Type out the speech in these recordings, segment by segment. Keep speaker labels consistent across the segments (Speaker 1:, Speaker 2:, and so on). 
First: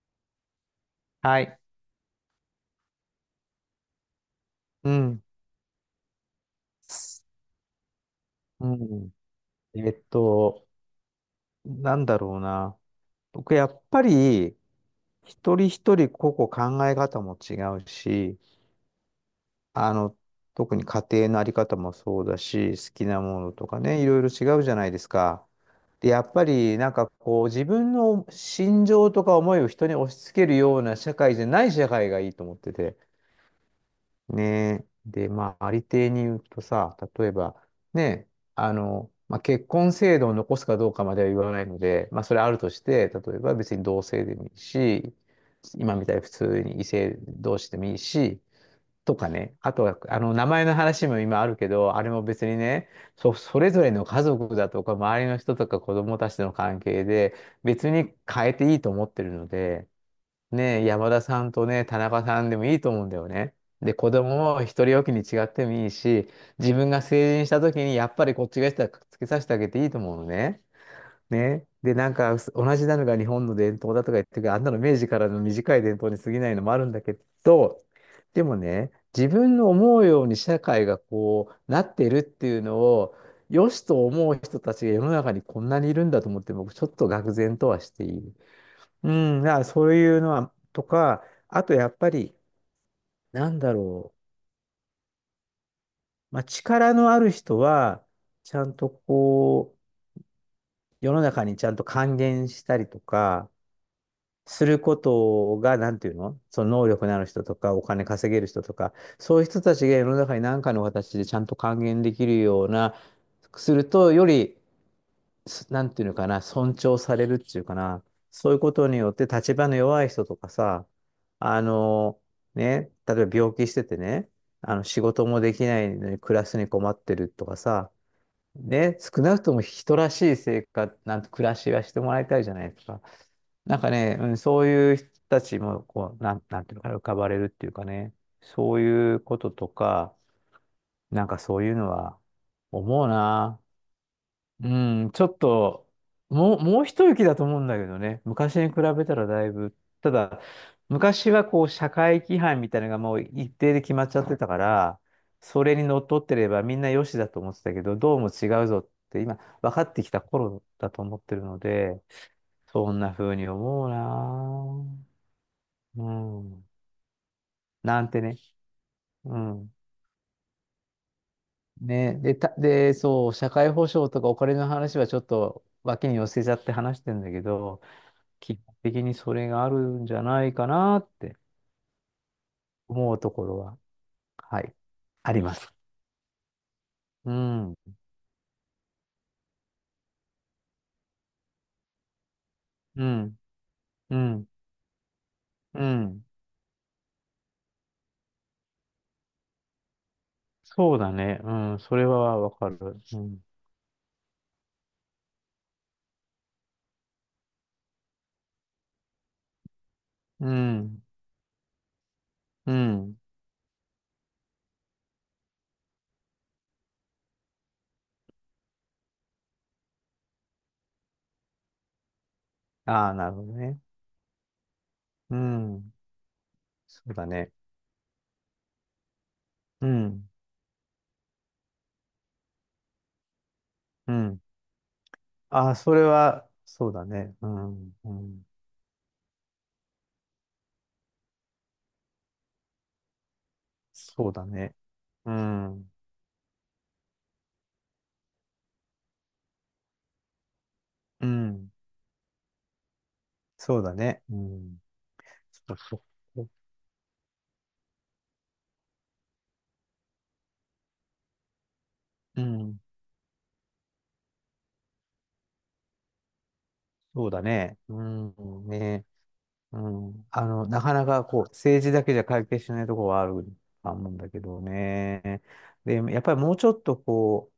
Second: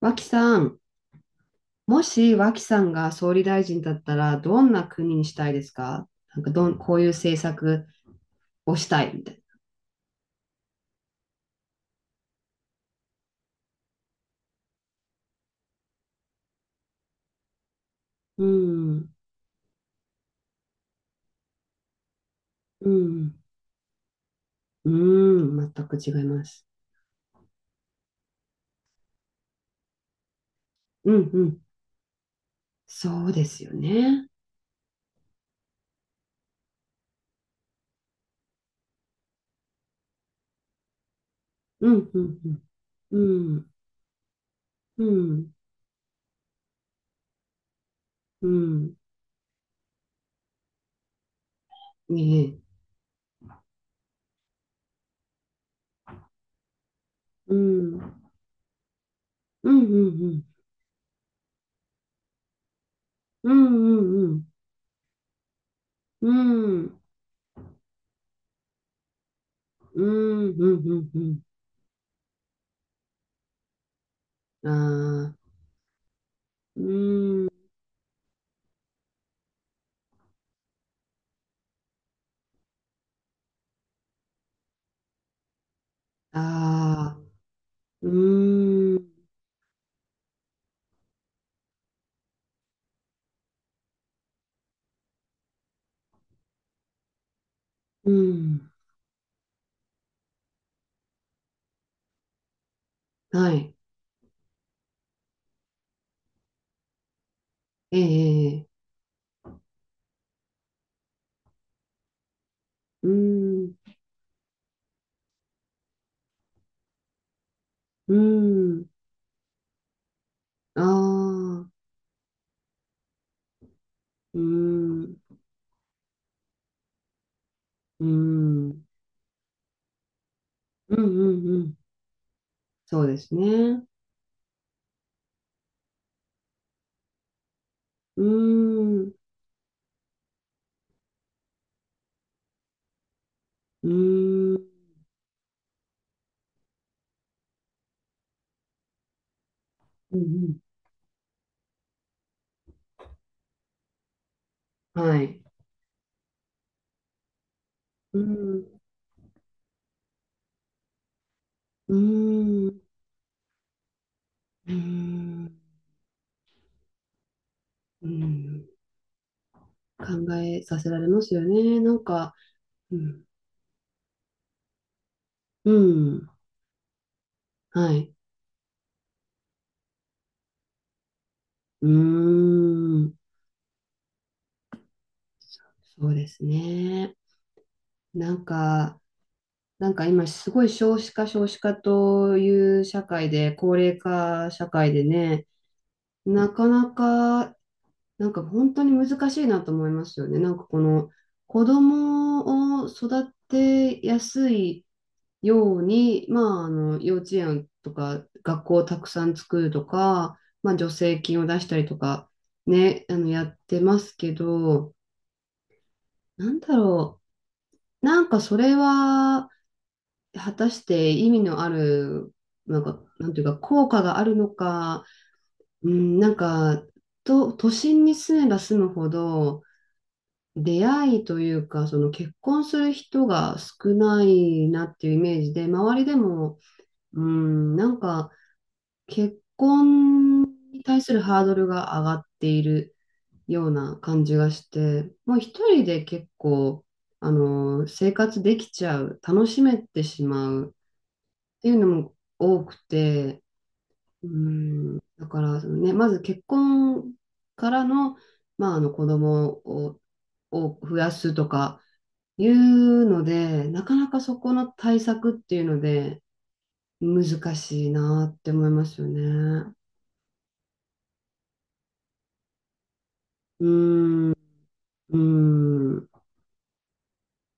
Speaker 1: 脇さん、
Speaker 2: はい。
Speaker 1: もし脇さんが総理大臣だったら、どんな
Speaker 2: う
Speaker 1: 国
Speaker 2: ん。
Speaker 1: にしたいですか？なんかどん、こういう政策
Speaker 2: う
Speaker 1: をした
Speaker 2: ん。
Speaker 1: いみたい
Speaker 2: えっと、なんだろうな。僕、やっぱり、一人一人個々考え方も違うし、
Speaker 1: な。うん、
Speaker 2: あの、特に家庭のあり方もそうだし、
Speaker 1: う
Speaker 2: 好きな
Speaker 1: ん、
Speaker 2: ものとかね、いろいろ違うじゃな
Speaker 1: う
Speaker 2: いですか。
Speaker 1: ん、全く
Speaker 2: で、
Speaker 1: 違
Speaker 2: や
Speaker 1: い
Speaker 2: っ
Speaker 1: ま
Speaker 2: ぱ
Speaker 1: す。
Speaker 2: り、なんかこう、自分の心情とか思いを人に押し付けるような
Speaker 1: う
Speaker 2: 社
Speaker 1: ん、
Speaker 2: 会
Speaker 1: う
Speaker 2: じゃ
Speaker 1: ん、
Speaker 2: ない社会がいいと思ってて。
Speaker 1: そうですよね。
Speaker 2: ねえ。で、まあ、ありていに言うとさ、例えば、ね、まあ、結婚制度を残すかどうかまでは言わないの
Speaker 1: う
Speaker 2: で、
Speaker 1: ん、う
Speaker 2: まあ、それある
Speaker 1: ん、
Speaker 2: として、
Speaker 1: う
Speaker 2: 例えば
Speaker 1: ん、
Speaker 2: 別に同性でもいい
Speaker 1: う
Speaker 2: し、
Speaker 1: ん、
Speaker 2: 今みたいに普通に異性同士でもいいし、
Speaker 1: うん、
Speaker 2: とかね。あとは、名前の話も今あるけど、あれ
Speaker 1: うん、
Speaker 2: も
Speaker 1: え
Speaker 2: 別に
Speaker 1: え、
Speaker 2: ね、それぞれの家族だとか、周りの人とか子供たちとの関係で、
Speaker 1: う
Speaker 2: 別
Speaker 1: ん、う
Speaker 2: に
Speaker 1: ん、
Speaker 2: 変えていいと思ってるの
Speaker 1: う
Speaker 2: で、
Speaker 1: ん、
Speaker 2: ねえ、山田さんとね、田中さんでもいいと思うんだよ
Speaker 1: う
Speaker 2: ね。
Speaker 1: ん、
Speaker 2: で、
Speaker 1: う
Speaker 2: 子
Speaker 1: ん、うん、
Speaker 2: 供を一人おきに違ってもいいし、
Speaker 1: うん、
Speaker 2: 自
Speaker 1: う
Speaker 2: 分
Speaker 1: ん、
Speaker 2: が成人した時にやっぱりこっちがしたらくっつけさせてあげていいと
Speaker 1: う
Speaker 2: 思うの
Speaker 1: ん、
Speaker 2: ね。
Speaker 1: うん、うん、
Speaker 2: ね。で、なんか同じなのが日本の伝統だとか言ってるけど、あん
Speaker 1: う
Speaker 2: なの明治か
Speaker 1: ん、
Speaker 2: ら
Speaker 1: あ
Speaker 2: の
Speaker 1: あ、
Speaker 2: 短い伝統に過ぎないのもあ
Speaker 1: う
Speaker 2: るんだけ
Speaker 1: ん、
Speaker 2: ど、でもね、自分の思うように社会がこうなってるっていうのを、良しと思う人たちが世の中にこんなにいるんだと思って、僕ちょっと
Speaker 1: ああ、
Speaker 2: 愕然とはして
Speaker 1: う
Speaker 2: いる。
Speaker 1: ん、
Speaker 2: うん、だからそういうのは、とか、あとやっぱり、なんだろう、まあ、力のある人は、
Speaker 1: う
Speaker 2: ちゃ
Speaker 1: ん。
Speaker 2: んとこう、世の中にちゃんと還元したりとか、
Speaker 1: はい。
Speaker 2: することが、なんていうのその能力のある人とか、お
Speaker 1: ええ、
Speaker 2: 金稼げる
Speaker 1: え
Speaker 2: 人
Speaker 1: え、
Speaker 2: とか、そういう人たちが世の中に何かの形でちゃんと還元できるような、
Speaker 1: うー
Speaker 2: す
Speaker 1: ん、
Speaker 2: ると、よりなんていうのかな、尊重されるっていうかな、
Speaker 1: う
Speaker 2: そういうこ
Speaker 1: ーん、
Speaker 2: とによって立場の弱い人とか
Speaker 1: あ
Speaker 2: さ、あ
Speaker 1: あ、
Speaker 2: の、ね、例えば病気しててね、
Speaker 1: うー
Speaker 2: あの仕
Speaker 1: ん、
Speaker 2: 事もできないのに暮らすに困ってるとかさ、
Speaker 1: うーん、うん、
Speaker 2: ね、少なくとも人らしい生活、
Speaker 1: う
Speaker 2: なんて
Speaker 1: ん、
Speaker 2: 暮ら
Speaker 1: う
Speaker 2: し
Speaker 1: ん、
Speaker 2: はしてもらいたいじゃないですか。
Speaker 1: そうです
Speaker 2: なん
Speaker 1: ね。
Speaker 2: かね、うん、そういう人たちもこう、なんていうのかな、浮かばれるっていうかね、
Speaker 1: うー
Speaker 2: そう
Speaker 1: ん、
Speaker 2: いうこととか、なんかそういうのは思うな。
Speaker 1: うーん、
Speaker 2: うん、ちょっと、もう一息だと思うんだけどね。昔に比べたらだいぶ。た
Speaker 1: う
Speaker 2: だ、
Speaker 1: ん
Speaker 2: 昔はこう、社会規範みたいなのがもう一定で決まっちゃってたか
Speaker 1: う
Speaker 2: ら、
Speaker 1: ん、はい。
Speaker 2: それにのっとってればみんなよしだと思ってたけど、ど
Speaker 1: う
Speaker 2: う
Speaker 1: ー
Speaker 2: も違うぞ
Speaker 1: ん、
Speaker 2: って今、分かってきた頃だと思ってるの
Speaker 1: う
Speaker 2: で、
Speaker 1: ーん、う
Speaker 2: そんな風に思う
Speaker 1: ー
Speaker 2: な
Speaker 1: ん、
Speaker 2: ぁ。うん。な
Speaker 1: うー
Speaker 2: んてね。
Speaker 1: ん
Speaker 2: うん。
Speaker 1: 考えさせられますよね。なん
Speaker 2: ね、
Speaker 1: か、
Speaker 2: で、
Speaker 1: うん、
Speaker 2: そう、社会保障とかお金の話はちょっと
Speaker 1: う
Speaker 2: 脇に寄
Speaker 1: ん、
Speaker 2: せちゃって話してんだけど、
Speaker 1: はい。
Speaker 2: 基本的にそれがあるんじゃないかなって
Speaker 1: うー
Speaker 2: 思
Speaker 1: ん、
Speaker 2: うところは、はい、あります。
Speaker 1: そうですね。
Speaker 2: うん、
Speaker 1: なんか、なんか今すごい少子化少子化という社
Speaker 2: う
Speaker 1: 会
Speaker 2: ん、
Speaker 1: で高齢
Speaker 2: うん、
Speaker 1: 化社会でね、
Speaker 2: うん。
Speaker 1: なかなか、なんか本当に難しいなと思いますよね。なんかこ
Speaker 2: そう
Speaker 1: の
Speaker 2: だね。う
Speaker 1: 子
Speaker 2: ん、それはわかる。
Speaker 1: 供を
Speaker 2: う
Speaker 1: 育
Speaker 2: ん、
Speaker 1: てやすいように、まああの幼稚園とか学校をたくさん作るとか、
Speaker 2: う
Speaker 1: まあ助
Speaker 2: ん、
Speaker 1: 成金を出したりとか
Speaker 2: う
Speaker 1: ね、あ
Speaker 2: ん。
Speaker 1: のやってますけど、なんだろう、なんかそれは果たして意味のある、なんか、
Speaker 2: ああ、な
Speaker 1: なん
Speaker 2: る
Speaker 1: て
Speaker 2: ほ
Speaker 1: いう
Speaker 2: ど
Speaker 1: か、
Speaker 2: ね。
Speaker 1: 効果があるのか、
Speaker 2: う
Speaker 1: う
Speaker 2: ん、
Speaker 1: ん、なんか、
Speaker 2: そうだね。
Speaker 1: 都心に住めば住むほど、
Speaker 2: うん、
Speaker 1: 出会いというか、その結婚する人が少
Speaker 2: う
Speaker 1: な
Speaker 2: ん。
Speaker 1: いなっていうイメージで、
Speaker 2: ああ、そ
Speaker 1: 周
Speaker 2: れ
Speaker 1: りで
Speaker 2: は、
Speaker 1: も、
Speaker 2: そうだ
Speaker 1: う
Speaker 2: ね。う
Speaker 1: ん、な
Speaker 2: ん、
Speaker 1: ん
Speaker 2: う
Speaker 1: か、
Speaker 2: ん、
Speaker 1: 結婚に対するハードルが上がっているような感
Speaker 2: そう
Speaker 1: じ
Speaker 2: だ
Speaker 1: がし
Speaker 2: ね。
Speaker 1: て、
Speaker 2: う
Speaker 1: もう一人
Speaker 2: ん、
Speaker 1: で結構、あの、生活できちゃう、楽しめてしまう
Speaker 2: う
Speaker 1: って
Speaker 2: ん、
Speaker 1: いうのも多くて、
Speaker 2: そうだね。
Speaker 1: う
Speaker 2: うん、
Speaker 1: ん、だから、そ
Speaker 2: そ
Speaker 1: の
Speaker 2: う
Speaker 1: ね、
Speaker 2: そ
Speaker 1: まず結
Speaker 2: う。
Speaker 1: 婚からの、まあ、あの子供を、を増やすとか
Speaker 2: う
Speaker 1: い
Speaker 2: ん、
Speaker 1: うので、なかなかそこの対策っていうので、
Speaker 2: そうだ
Speaker 1: 難
Speaker 2: ね。
Speaker 1: しい
Speaker 2: う
Speaker 1: なって思
Speaker 2: ん、
Speaker 1: います
Speaker 2: ねえ
Speaker 1: よね。
Speaker 2: うん。なかなかこう、政治だけじゃ解決しないところはある
Speaker 1: うー
Speaker 2: と思うんだ
Speaker 1: ん、う
Speaker 2: けど
Speaker 1: ー
Speaker 2: ね。で、
Speaker 1: ん、う
Speaker 2: やっぱりもうちょっとこ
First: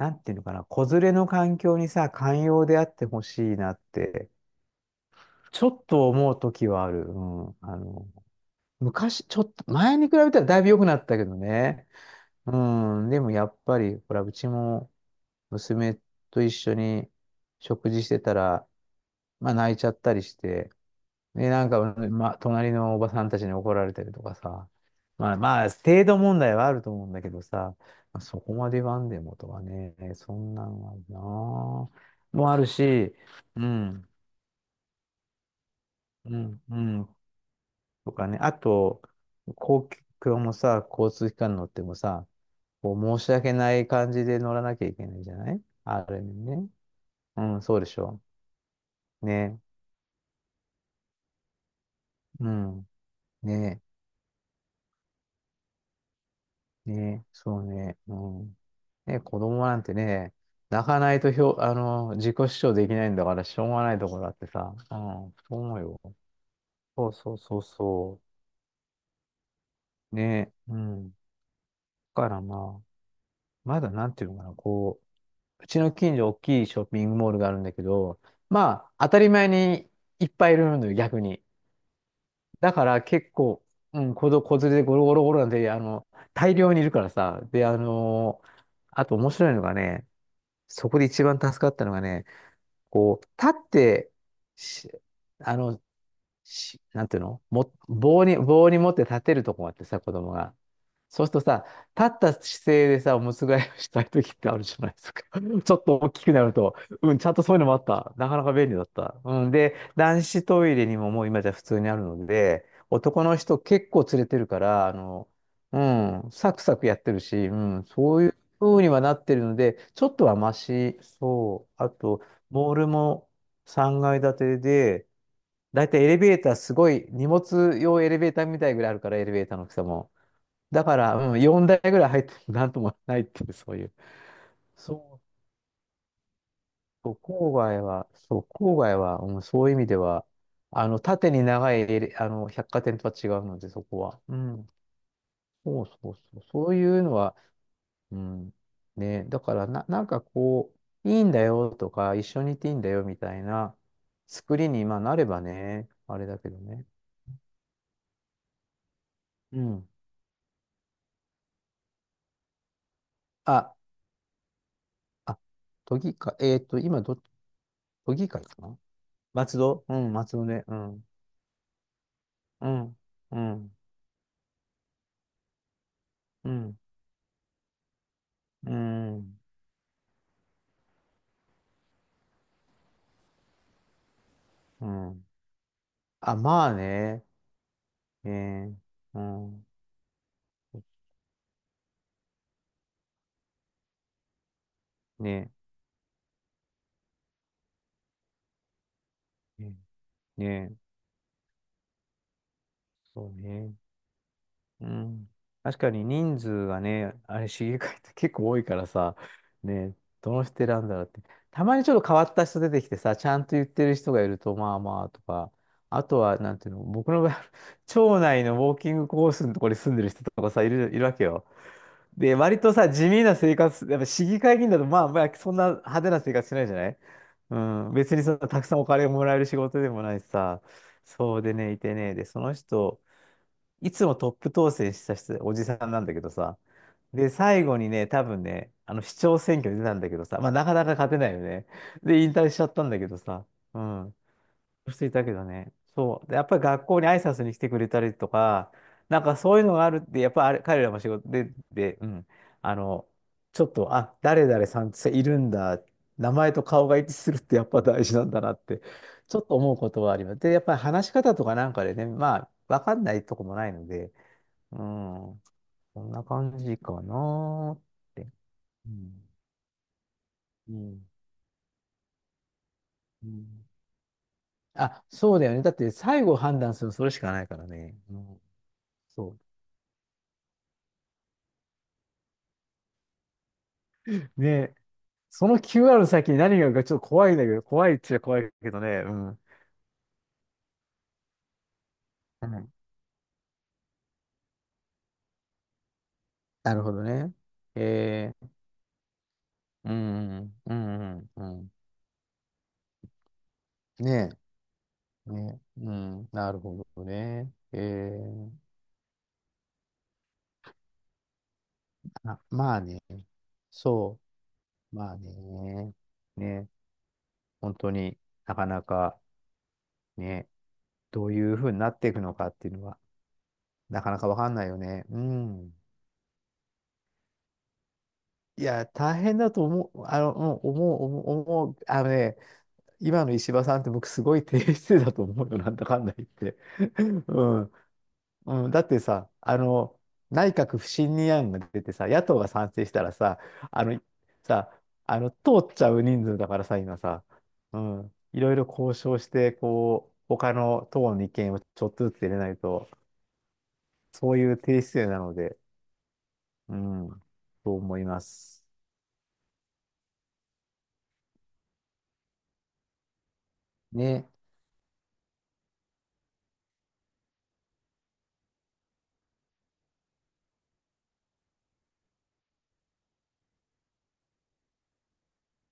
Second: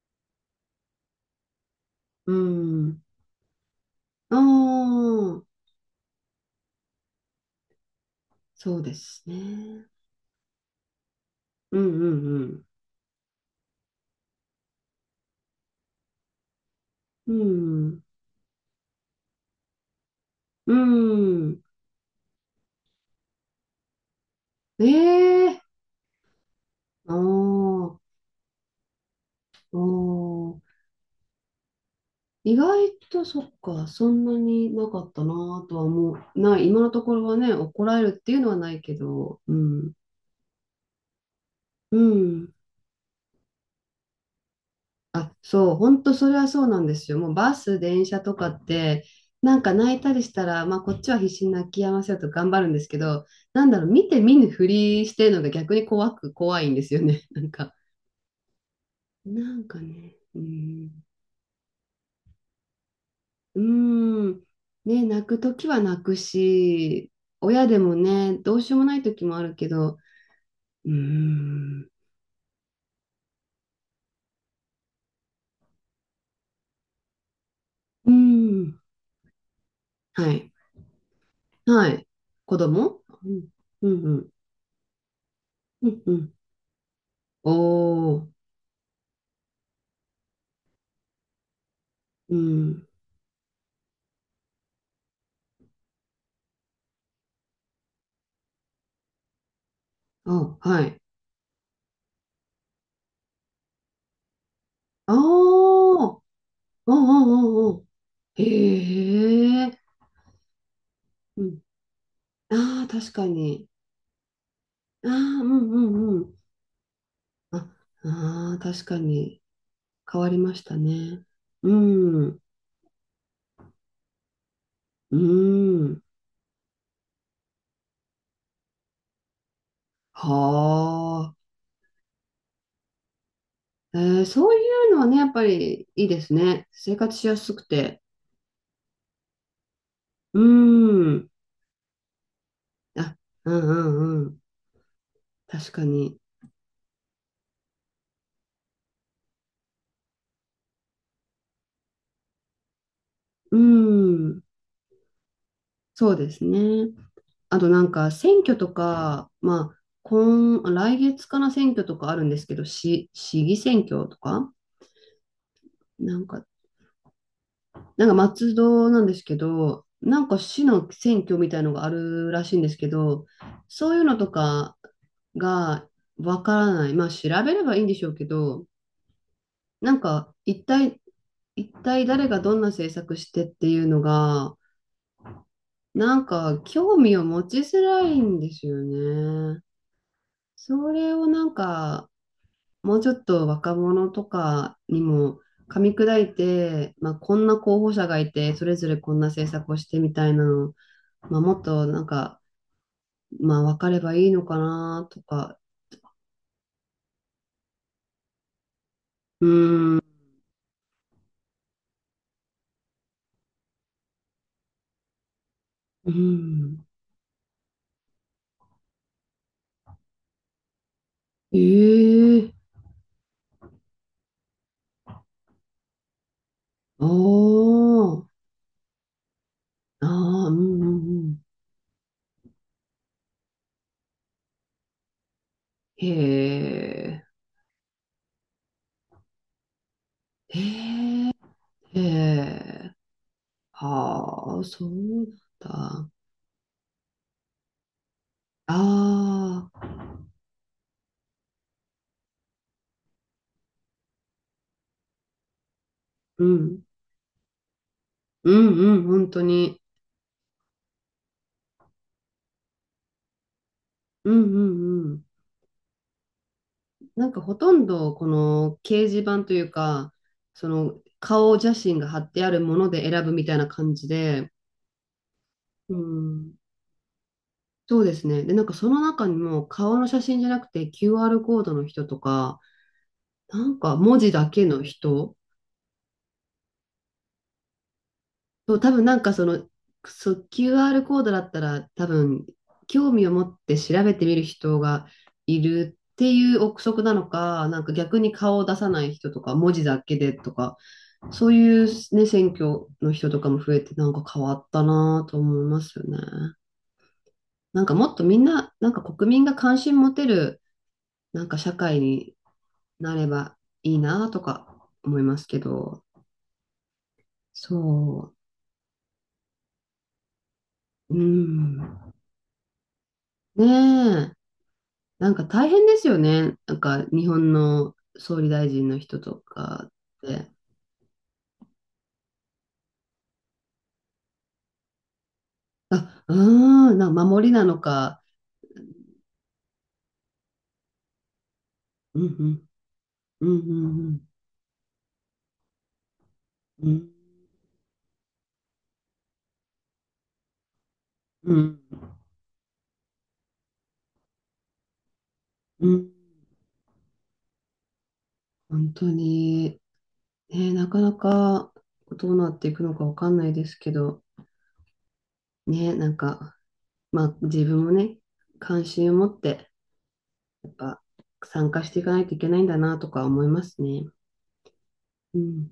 Speaker 2: う、なんていうのかな、子連れの環境にさ、
Speaker 1: ー
Speaker 2: 寛容であっ
Speaker 1: ん。
Speaker 2: てほしいなって、
Speaker 1: ああ、
Speaker 2: ちょっと思うときはある。うん。
Speaker 1: そうです
Speaker 2: 昔、ちょっと、
Speaker 1: ね。
Speaker 2: 前に比べたらだいぶ良くなったけど
Speaker 1: うん
Speaker 2: ね。
Speaker 1: う
Speaker 2: う
Speaker 1: ん
Speaker 2: ん。でもやっぱり、ほら、うちも娘と一緒に
Speaker 1: う
Speaker 2: 食
Speaker 1: ん。
Speaker 2: 事してたら、まあ泣いちゃったりして、
Speaker 1: うん、う
Speaker 2: で、
Speaker 1: ん。
Speaker 2: なんか、ま、隣のおばさんたちに怒られたりとかさ。まあ
Speaker 1: ええ
Speaker 2: まあ、程度問題はあると思うん
Speaker 1: ー、ああ、
Speaker 2: だけどさ、
Speaker 1: お
Speaker 2: まあそこまで言わんでもとかね、そんな
Speaker 1: ー、
Speaker 2: んはなあ、も
Speaker 1: 意
Speaker 2: ある
Speaker 1: 外
Speaker 2: し、
Speaker 1: とそっ
Speaker 2: う
Speaker 1: か、そ
Speaker 2: ん、
Speaker 1: んなになかったなぁとは思う。
Speaker 2: う
Speaker 1: な
Speaker 2: ん、
Speaker 1: い、
Speaker 2: う
Speaker 1: 今のとこ
Speaker 2: ん、
Speaker 1: ろはね、怒られ
Speaker 2: と
Speaker 1: るっ
Speaker 2: か
Speaker 1: てい
Speaker 2: ね、
Speaker 1: うの
Speaker 2: あ
Speaker 1: はないけ
Speaker 2: と、
Speaker 1: ど、う
Speaker 2: 公
Speaker 1: ん。
Speaker 2: 共もさ、交通機関乗っても
Speaker 1: う
Speaker 2: さ、
Speaker 1: ん。
Speaker 2: こう申し訳ない感じで乗らなきゃいけないじ
Speaker 1: あ、
Speaker 2: ゃない
Speaker 1: そう、
Speaker 2: あ
Speaker 1: 本当
Speaker 2: る意
Speaker 1: そ
Speaker 2: 味
Speaker 1: れはそう
Speaker 2: ね。
Speaker 1: なんですよ。もう
Speaker 2: う
Speaker 1: バ
Speaker 2: ん、そ
Speaker 1: ス、
Speaker 2: うでし
Speaker 1: 電車
Speaker 2: ょ。
Speaker 1: とかって、な
Speaker 2: ね、
Speaker 1: んか泣いたりしたら、まあこっちは必死に泣き止ませようと
Speaker 2: う
Speaker 1: 頑張るんで
Speaker 2: ん、
Speaker 1: すけど、なんだ
Speaker 2: ね
Speaker 1: ろう、見て見ぬふりしてるのが逆に怖く、怖いんですよね。
Speaker 2: ね、
Speaker 1: なん
Speaker 2: そう
Speaker 1: か、
Speaker 2: ね、うん。ね、子
Speaker 1: なん
Speaker 2: 供な
Speaker 1: か
Speaker 2: んて
Speaker 1: ね、
Speaker 2: ね、
Speaker 1: う
Speaker 2: 泣
Speaker 1: ん。
Speaker 2: かないとひょ、あの、自己主張できないんだから、し
Speaker 1: うー
Speaker 2: ょうがないところだっ
Speaker 1: ん。
Speaker 2: てさ、うん、
Speaker 1: ね、泣
Speaker 2: そ
Speaker 1: くと
Speaker 2: う
Speaker 1: き
Speaker 2: 思
Speaker 1: は
Speaker 2: うよ。
Speaker 1: 泣く
Speaker 2: そ
Speaker 1: し、
Speaker 2: うそうそう
Speaker 1: 親でも
Speaker 2: そ
Speaker 1: ね、どうしようもないときもあるけど、
Speaker 2: う。ね、う
Speaker 1: うー
Speaker 2: ん。だ
Speaker 1: ん。
Speaker 2: からまあ、まだなんていうのかな、こう、うちの近所大きいショッピングモールがあるんだけ
Speaker 1: う
Speaker 2: ど、
Speaker 1: ん。
Speaker 2: まあ、当たり前にい
Speaker 1: は
Speaker 2: っぱ
Speaker 1: い。
Speaker 2: いいるのよ、逆に。
Speaker 1: はい。子
Speaker 2: だか
Speaker 1: 供
Speaker 2: ら
Speaker 1: う
Speaker 2: 結
Speaker 1: ん。
Speaker 2: 構、
Speaker 1: う
Speaker 2: う
Speaker 1: ん。
Speaker 2: ん、
Speaker 1: うん。
Speaker 2: 子連れでゴロゴロゴロなんて、
Speaker 1: うんうん。
Speaker 2: 大量にいるからさ、
Speaker 1: お
Speaker 2: で、あ
Speaker 1: お。
Speaker 2: の、あと面白いのがね、そこで一番助かったのがね、
Speaker 1: うん。
Speaker 2: こう、立ってし、あの、し、なんていうのも、棒に持って立てるとこがあってさ、子供が。
Speaker 1: あ、はい。
Speaker 2: そうするとさ、立った姿勢でさ、おむつ替えをしたい時ってあるじゃないで
Speaker 1: あ
Speaker 2: す
Speaker 1: あ。
Speaker 2: か。ちょっと大
Speaker 1: おー
Speaker 2: きくなると、
Speaker 1: お
Speaker 2: うん、ちゃんとそういうのも
Speaker 1: ーおー
Speaker 2: あっ
Speaker 1: お
Speaker 2: た。なか
Speaker 1: ー。
Speaker 2: なか便利だった。うん、
Speaker 1: へ
Speaker 2: で、
Speaker 1: え。
Speaker 2: 男子トイレにももう今
Speaker 1: う
Speaker 2: じゃ
Speaker 1: ん。
Speaker 2: 普通にあるので、
Speaker 1: ああ、確
Speaker 2: 男
Speaker 1: か
Speaker 2: の人
Speaker 1: に。
Speaker 2: 結構連れてるから、
Speaker 1: ああ、うんう
Speaker 2: う
Speaker 1: んうんう
Speaker 2: ん、
Speaker 1: ん、
Speaker 2: サクサクやってるし、う
Speaker 1: おー
Speaker 2: ん、
Speaker 1: うん
Speaker 2: そういう
Speaker 1: あ、ああ、
Speaker 2: 風
Speaker 1: 確
Speaker 2: に
Speaker 1: か
Speaker 2: はなって
Speaker 1: に。
Speaker 2: るので、ちょっ
Speaker 1: 変
Speaker 2: と
Speaker 1: わ
Speaker 2: は
Speaker 1: り
Speaker 2: マ
Speaker 1: ました
Speaker 2: シ、
Speaker 1: ね。
Speaker 2: そう。
Speaker 1: う
Speaker 2: あと、
Speaker 1: ん。
Speaker 2: モールも3階建てで、
Speaker 1: う
Speaker 2: だいた
Speaker 1: ん。
Speaker 2: いエレベーターすごい、荷物用エレベーターみたいぐらいあるから、エレベーターの大きさも。だから、
Speaker 1: は
Speaker 2: うん、
Speaker 1: あ。
Speaker 2: 4台ぐらい入ってもなんともないっていう、そういう。
Speaker 1: えー、そういうのはね、
Speaker 2: そ
Speaker 1: やっ
Speaker 2: う、
Speaker 1: ぱりいいですね。生
Speaker 2: そう
Speaker 1: 活しや
Speaker 2: 郊
Speaker 1: すく
Speaker 2: 外
Speaker 1: て。
Speaker 2: は、そう、郊外は、うん、そういう意味では、
Speaker 1: うん。
Speaker 2: 縦に長い、百貨店とは
Speaker 1: あ、
Speaker 2: 違う
Speaker 1: う
Speaker 2: の
Speaker 1: ん
Speaker 2: で、
Speaker 1: う
Speaker 2: そこは。
Speaker 1: んう
Speaker 2: う
Speaker 1: ん。
Speaker 2: ん。
Speaker 1: 確
Speaker 2: そ
Speaker 1: か
Speaker 2: うそう
Speaker 1: に。
Speaker 2: そう。そういうのは、うん。ね、だからな、なんかこう、いいんだよとか、一緒にいていいんだよみたい
Speaker 1: う
Speaker 2: な
Speaker 1: ん。
Speaker 2: 作りに、まあ、なればね、
Speaker 1: そう
Speaker 2: あれ
Speaker 1: で
Speaker 2: だ
Speaker 1: す
Speaker 2: けどね。
Speaker 1: ね。あとなんか選挙とか、
Speaker 2: う
Speaker 1: まあ、
Speaker 2: ん。
Speaker 1: 今、来月かな、選挙とかあるんですけど、市議
Speaker 2: あ、
Speaker 1: 選挙とか、
Speaker 2: あ、都議
Speaker 1: なん
Speaker 2: 会、
Speaker 1: か、なんか
Speaker 2: 都議会
Speaker 1: 松
Speaker 2: かな、
Speaker 1: 戸なんですけ
Speaker 2: 松
Speaker 1: ど、
Speaker 2: 戸うん、
Speaker 1: なん
Speaker 2: 松
Speaker 1: か
Speaker 2: 戸ね。
Speaker 1: 市
Speaker 2: う
Speaker 1: の
Speaker 2: ん。
Speaker 1: 選挙みたいのがあるらしいんで
Speaker 2: う
Speaker 1: すけ
Speaker 2: ん、
Speaker 1: ど、
Speaker 2: うん、
Speaker 1: そういうのとかがわ
Speaker 2: う
Speaker 1: から
Speaker 2: ん、
Speaker 1: ない。まあ調べればいいんでしょうけど、
Speaker 2: うん、
Speaker 1: なんか一体、一体誰がどんな政策してっていうのが、
Speaker 2: うん。
Speaker 1: なん
Speaker 2: あ、
Speaker 1: か
Speaker 2: まあ
Speaker 1: 興味を
Speaker 2: ね。
Speaker 1: 持ちづらいんです
Speaker 2: ね
Speaker 1: よ
Speaker 2: う
Speaker 1: ね。
Speaker 2: ん。
Speaker 1: それをなんかもうちょっと若者とかにも
Speaker 2: ね
Speaker 1: 噛み砕いて、まあ、こんな候補者がいてそれぞれこんな政策
Speaker 2: ね
Speaker 1: をしてみたいな
Speaker 2: ね
Speaker 1: の、まあ、もっとなんか、
Speaker 2: そう
Speaker 1: まあ、
Speaker 2: ね。
Speaker 1: 分かればいいのか
Speaker 2: う
Speaker 1: なと
Speaker 2: ん。
Speaker 1: か。
Speaker 2: 確かに人数がね、あれ、市議会って 結構多いからさ、
Speaker 1: う
Speaker 2: ね、
Speaker 1: ーん。
Speaker 2: どの人選んだらって。たまにちょっと変わった人出てきてさ、ちゃんと言ってる人がいると、まあまあとか、あ
Speaker 1: う
Speaker 2: とは、なんていうの、
Speaker 1: ん。
Speaker 2: 僕の場合、町内のウォーキングコースのところに住んでる人とかさ、いるわけよ。で、
Speaker 1: ええ
Speaker 2: 割とさ、地味な生活、やっぱ市議会議員だと、まあ、そんな派手な生活しないじゃない。
Speaker 1: あ
Speaker 2: うん、別に
Speaker 1: あ。
Speaker 2: そんなたくさんお金をもらえる仕事でも
Speaker 1: あー
Speaker 2: ないし
Speaker 1: う
Speaker 2: さ、
Speaker 1: んうんう
Speaker 2: そ
Speaker 1: ん。
Speaker 2: うでね、いてね、で、その人、いつもトップ当選した人、おじさんなんだけどさ、
Speaker 1: へえ。
Speaker 2: で、最後にね、多分ね、市長選挙に出たんだけどさ、まあ、
Speaker 1: へ
Speaker 2: なかなか勝てな
Speaker 1: え。
Speaker 2: いよね。
Speaker 1: へ
Speaker 2: で、引退しちゃったん
Speaker 1: え。
Speaker 2: だけどさ、うん。
Speaker 1: はあ、そう
Speaker 2: してい
Speaker 1: な
Speaker 2: たけ
Speaker 1: ん
Speaker 2: どね。
Speaker 1: だ。
Speaker 2: そう。で、やっぱり学校に挨拶に来てくれたりとか、なんかそういう
Speaker 1: あ
Speaker 2: のが
Speaker 1: あ、
Speaker 2: あるって、やっぱあれ、彼らも仕事で、で、うん。あの、ちょっと、あ、誰々さんっているんだ。名
Speaker 1: う
Speaker 2: 前と
Speaker 1: ん。
Speaker 2: 顔が一致するってやっぱ大事なんだ
Speaker 1: う
Speaker 2: なっ
Speaker 1: ん
Speaker 2: て、
Speaker 1: うん、本
Speaker 2: ちょ
Speaker 1: 当
Speaker 2: っと思う
Speaker 1: に。
Speaker 2: ことはあります。で、やっぱり話し方とかなんかでね、まあ、わかんないとこもないので、
Speaker 1: うんう
Speaker 2: う
Speaker 1: んうん。
Speaker 2: ん、こんな感じかな
Speaker 1: なんかほと
Speaker 2: ーっ
Speaker 1: んどこ
Speaker 2: て。
Speaker 1: の
Speaker 2: う
Speaker 1: 掲示
Speaker 2: ん。
Speaker 1: 板というか、そ
Speaker 2: う
Speaker 1: の
Speaker 2: ん、
Speaker 1: 顔写真が貼ってあるもので選
Speaker 2: う
Speaker 1: ぶみ
Speaker 2: ん、
Speaker 1: たいな感じで、
Speaker 2: あ、そうだよね。だって
Speaker 1: う
Speaker 2: 最後
Speaker 1: ん、
Speaker 2: 判断するのそれしかないからね。
Speaker 1: そうで
Speaker 2: う
Speaker 1: す
Speaker 2: ん、
Speaker 1: ね。で、なんかその中
Speaker 2: そ
Speaker 1: に
Speaker 2: う。
Speaker 1: も顔の写真じゃなくて QR コードの人とか、なんか文字だけ
Speaker 2: ね、
Speaker 1: の人。
Speaker 2: その QR の先に何があるかちょっと怖いんだけど、怖いっちゃ怖いけ
Speaker 1: そう、
Speaker 2: どね、
Speaker 1: 多分
Speaker 2: う
Speaker 1: なん
Speaker 2: ん。
Speaker 1: か
Speaker 2: う
Speaker 1: その、そう QR コードだったら多分
Speaker 2: ん、
Speaker 1: 興味を持って調べてみる人がいるっていう
Speaker 2: な
Speaker 1: 憶
Speaker 2: るほ
Speaker 1: 測
Speaker 2: ど
Speaker 1: なの
Speaker 2: ね。
Speaker 1: か、なんか逆に
Speaker 2: えー、
Speaker 1: 顔を出さない人とか、文字
Speaker 2: う
Speaker 1: だけでと
Speaker 2: ん、う
Speaker 1: か、
Speaker 2: ん、うん、う
Speaker 1: そう
Speaker 2: ん。
Speaker 1: いうね、選挙の人とかも増えてなんか
Speaker 2: ね
Speaker 1: 変わったなぁ
Speaker 2: え、
Speaker 1: と
Speaker 2: ね
Speaker 1: 思いま
Speaker 2: え、う
Speaker 1: すよね。
Speaker 2: ん、なるほどね。
Speaker 1: なんかもっとみんな、なんか国民が関心持てる、なんか社会に
Speaker 2: あ、まあね、
Speaker 1: なればいい
Speaker 2: そ
Speaker 1: なぁとか
Speaker 2: う、まあ
Speaker 1: 思いますけ
Speaker 2: ね、
Speaker 1: ど、
Speaker 2: ね、本当に
Speaker 1: そ
Speaker 2: なかなかね、
Speaker 1: う、う
Speaker 2: どういうふうになって
Speaker 1: ん。
Speaker 2: いくのかっていうのは、
Speaker 1: ね
Speaker 2: なかなか
Speaker 1: え。
Speaker 2: わかんないよね。う
Speaker 1: なんか大
Speaker 2: ん。
Speaker 1: 変ですよね。なんか日本の総理
Speaker 2: い
Speaker 1: 大
Speaker 2: や、
Speaker 1: 臣の
Speaker 2: 大
Speaker 1: 人と
Speaker 2: 変だと
Speaker 1: か
Speaker 2: 思
Speaker 1: っ
Speaker 2: う、
Speaker 1: て。
Speaker 2: 思う、思う、思う、あのね、今の石破さんって僕すごい低姿勢だと思うよ、なんだかんだ
Speaker 1: あ、
Speaker 2: 言っ
Speaker 1: あ
Speaker 2: て。
Speaker 1: ー、なんか 守り
Speaker 2: う
Speaker 1: な
Speaker 2: ん。
Speaker 1: のか。
Speaker 2: うん、だってさ、内閣不信任案が出てさ、
Speaker 1: う
Speaker 2: 野
Speaker 1: ん
Speaker 2: 党
Speaker 1: う
Speaker 2: が
Speaker 1: ん。
Speaker 2: 賛成したらさ、
Speaker 1: う
Speaker 2: あの、
Speaker 1: んうん
Speaker 2: さ、通っちゃう人数だからさ、
Speaker 1: う
Speaker 2: 今
Speaker 1: ん。
Speaker 2: さ、うん、いろいろ交渉して、こう、他の党の意
Speaker 1: う
Speaker 2: 見をち
Speaker 1: ん。
Speaker 2: ょっとずつ入れないと、そういう低姿勢なので、
Speaker 1: うん。
Speaker 2: うん、と思います。
Speaker 1: 本当に。ね、なかなかどうなっていくのかわかんないですけど。
Speaker 2: ね。
Speaker 1: ね、なんか、まあ自分もね、関心を持って、やっぱ参加していかないといけないんだなとか思いますね。うん。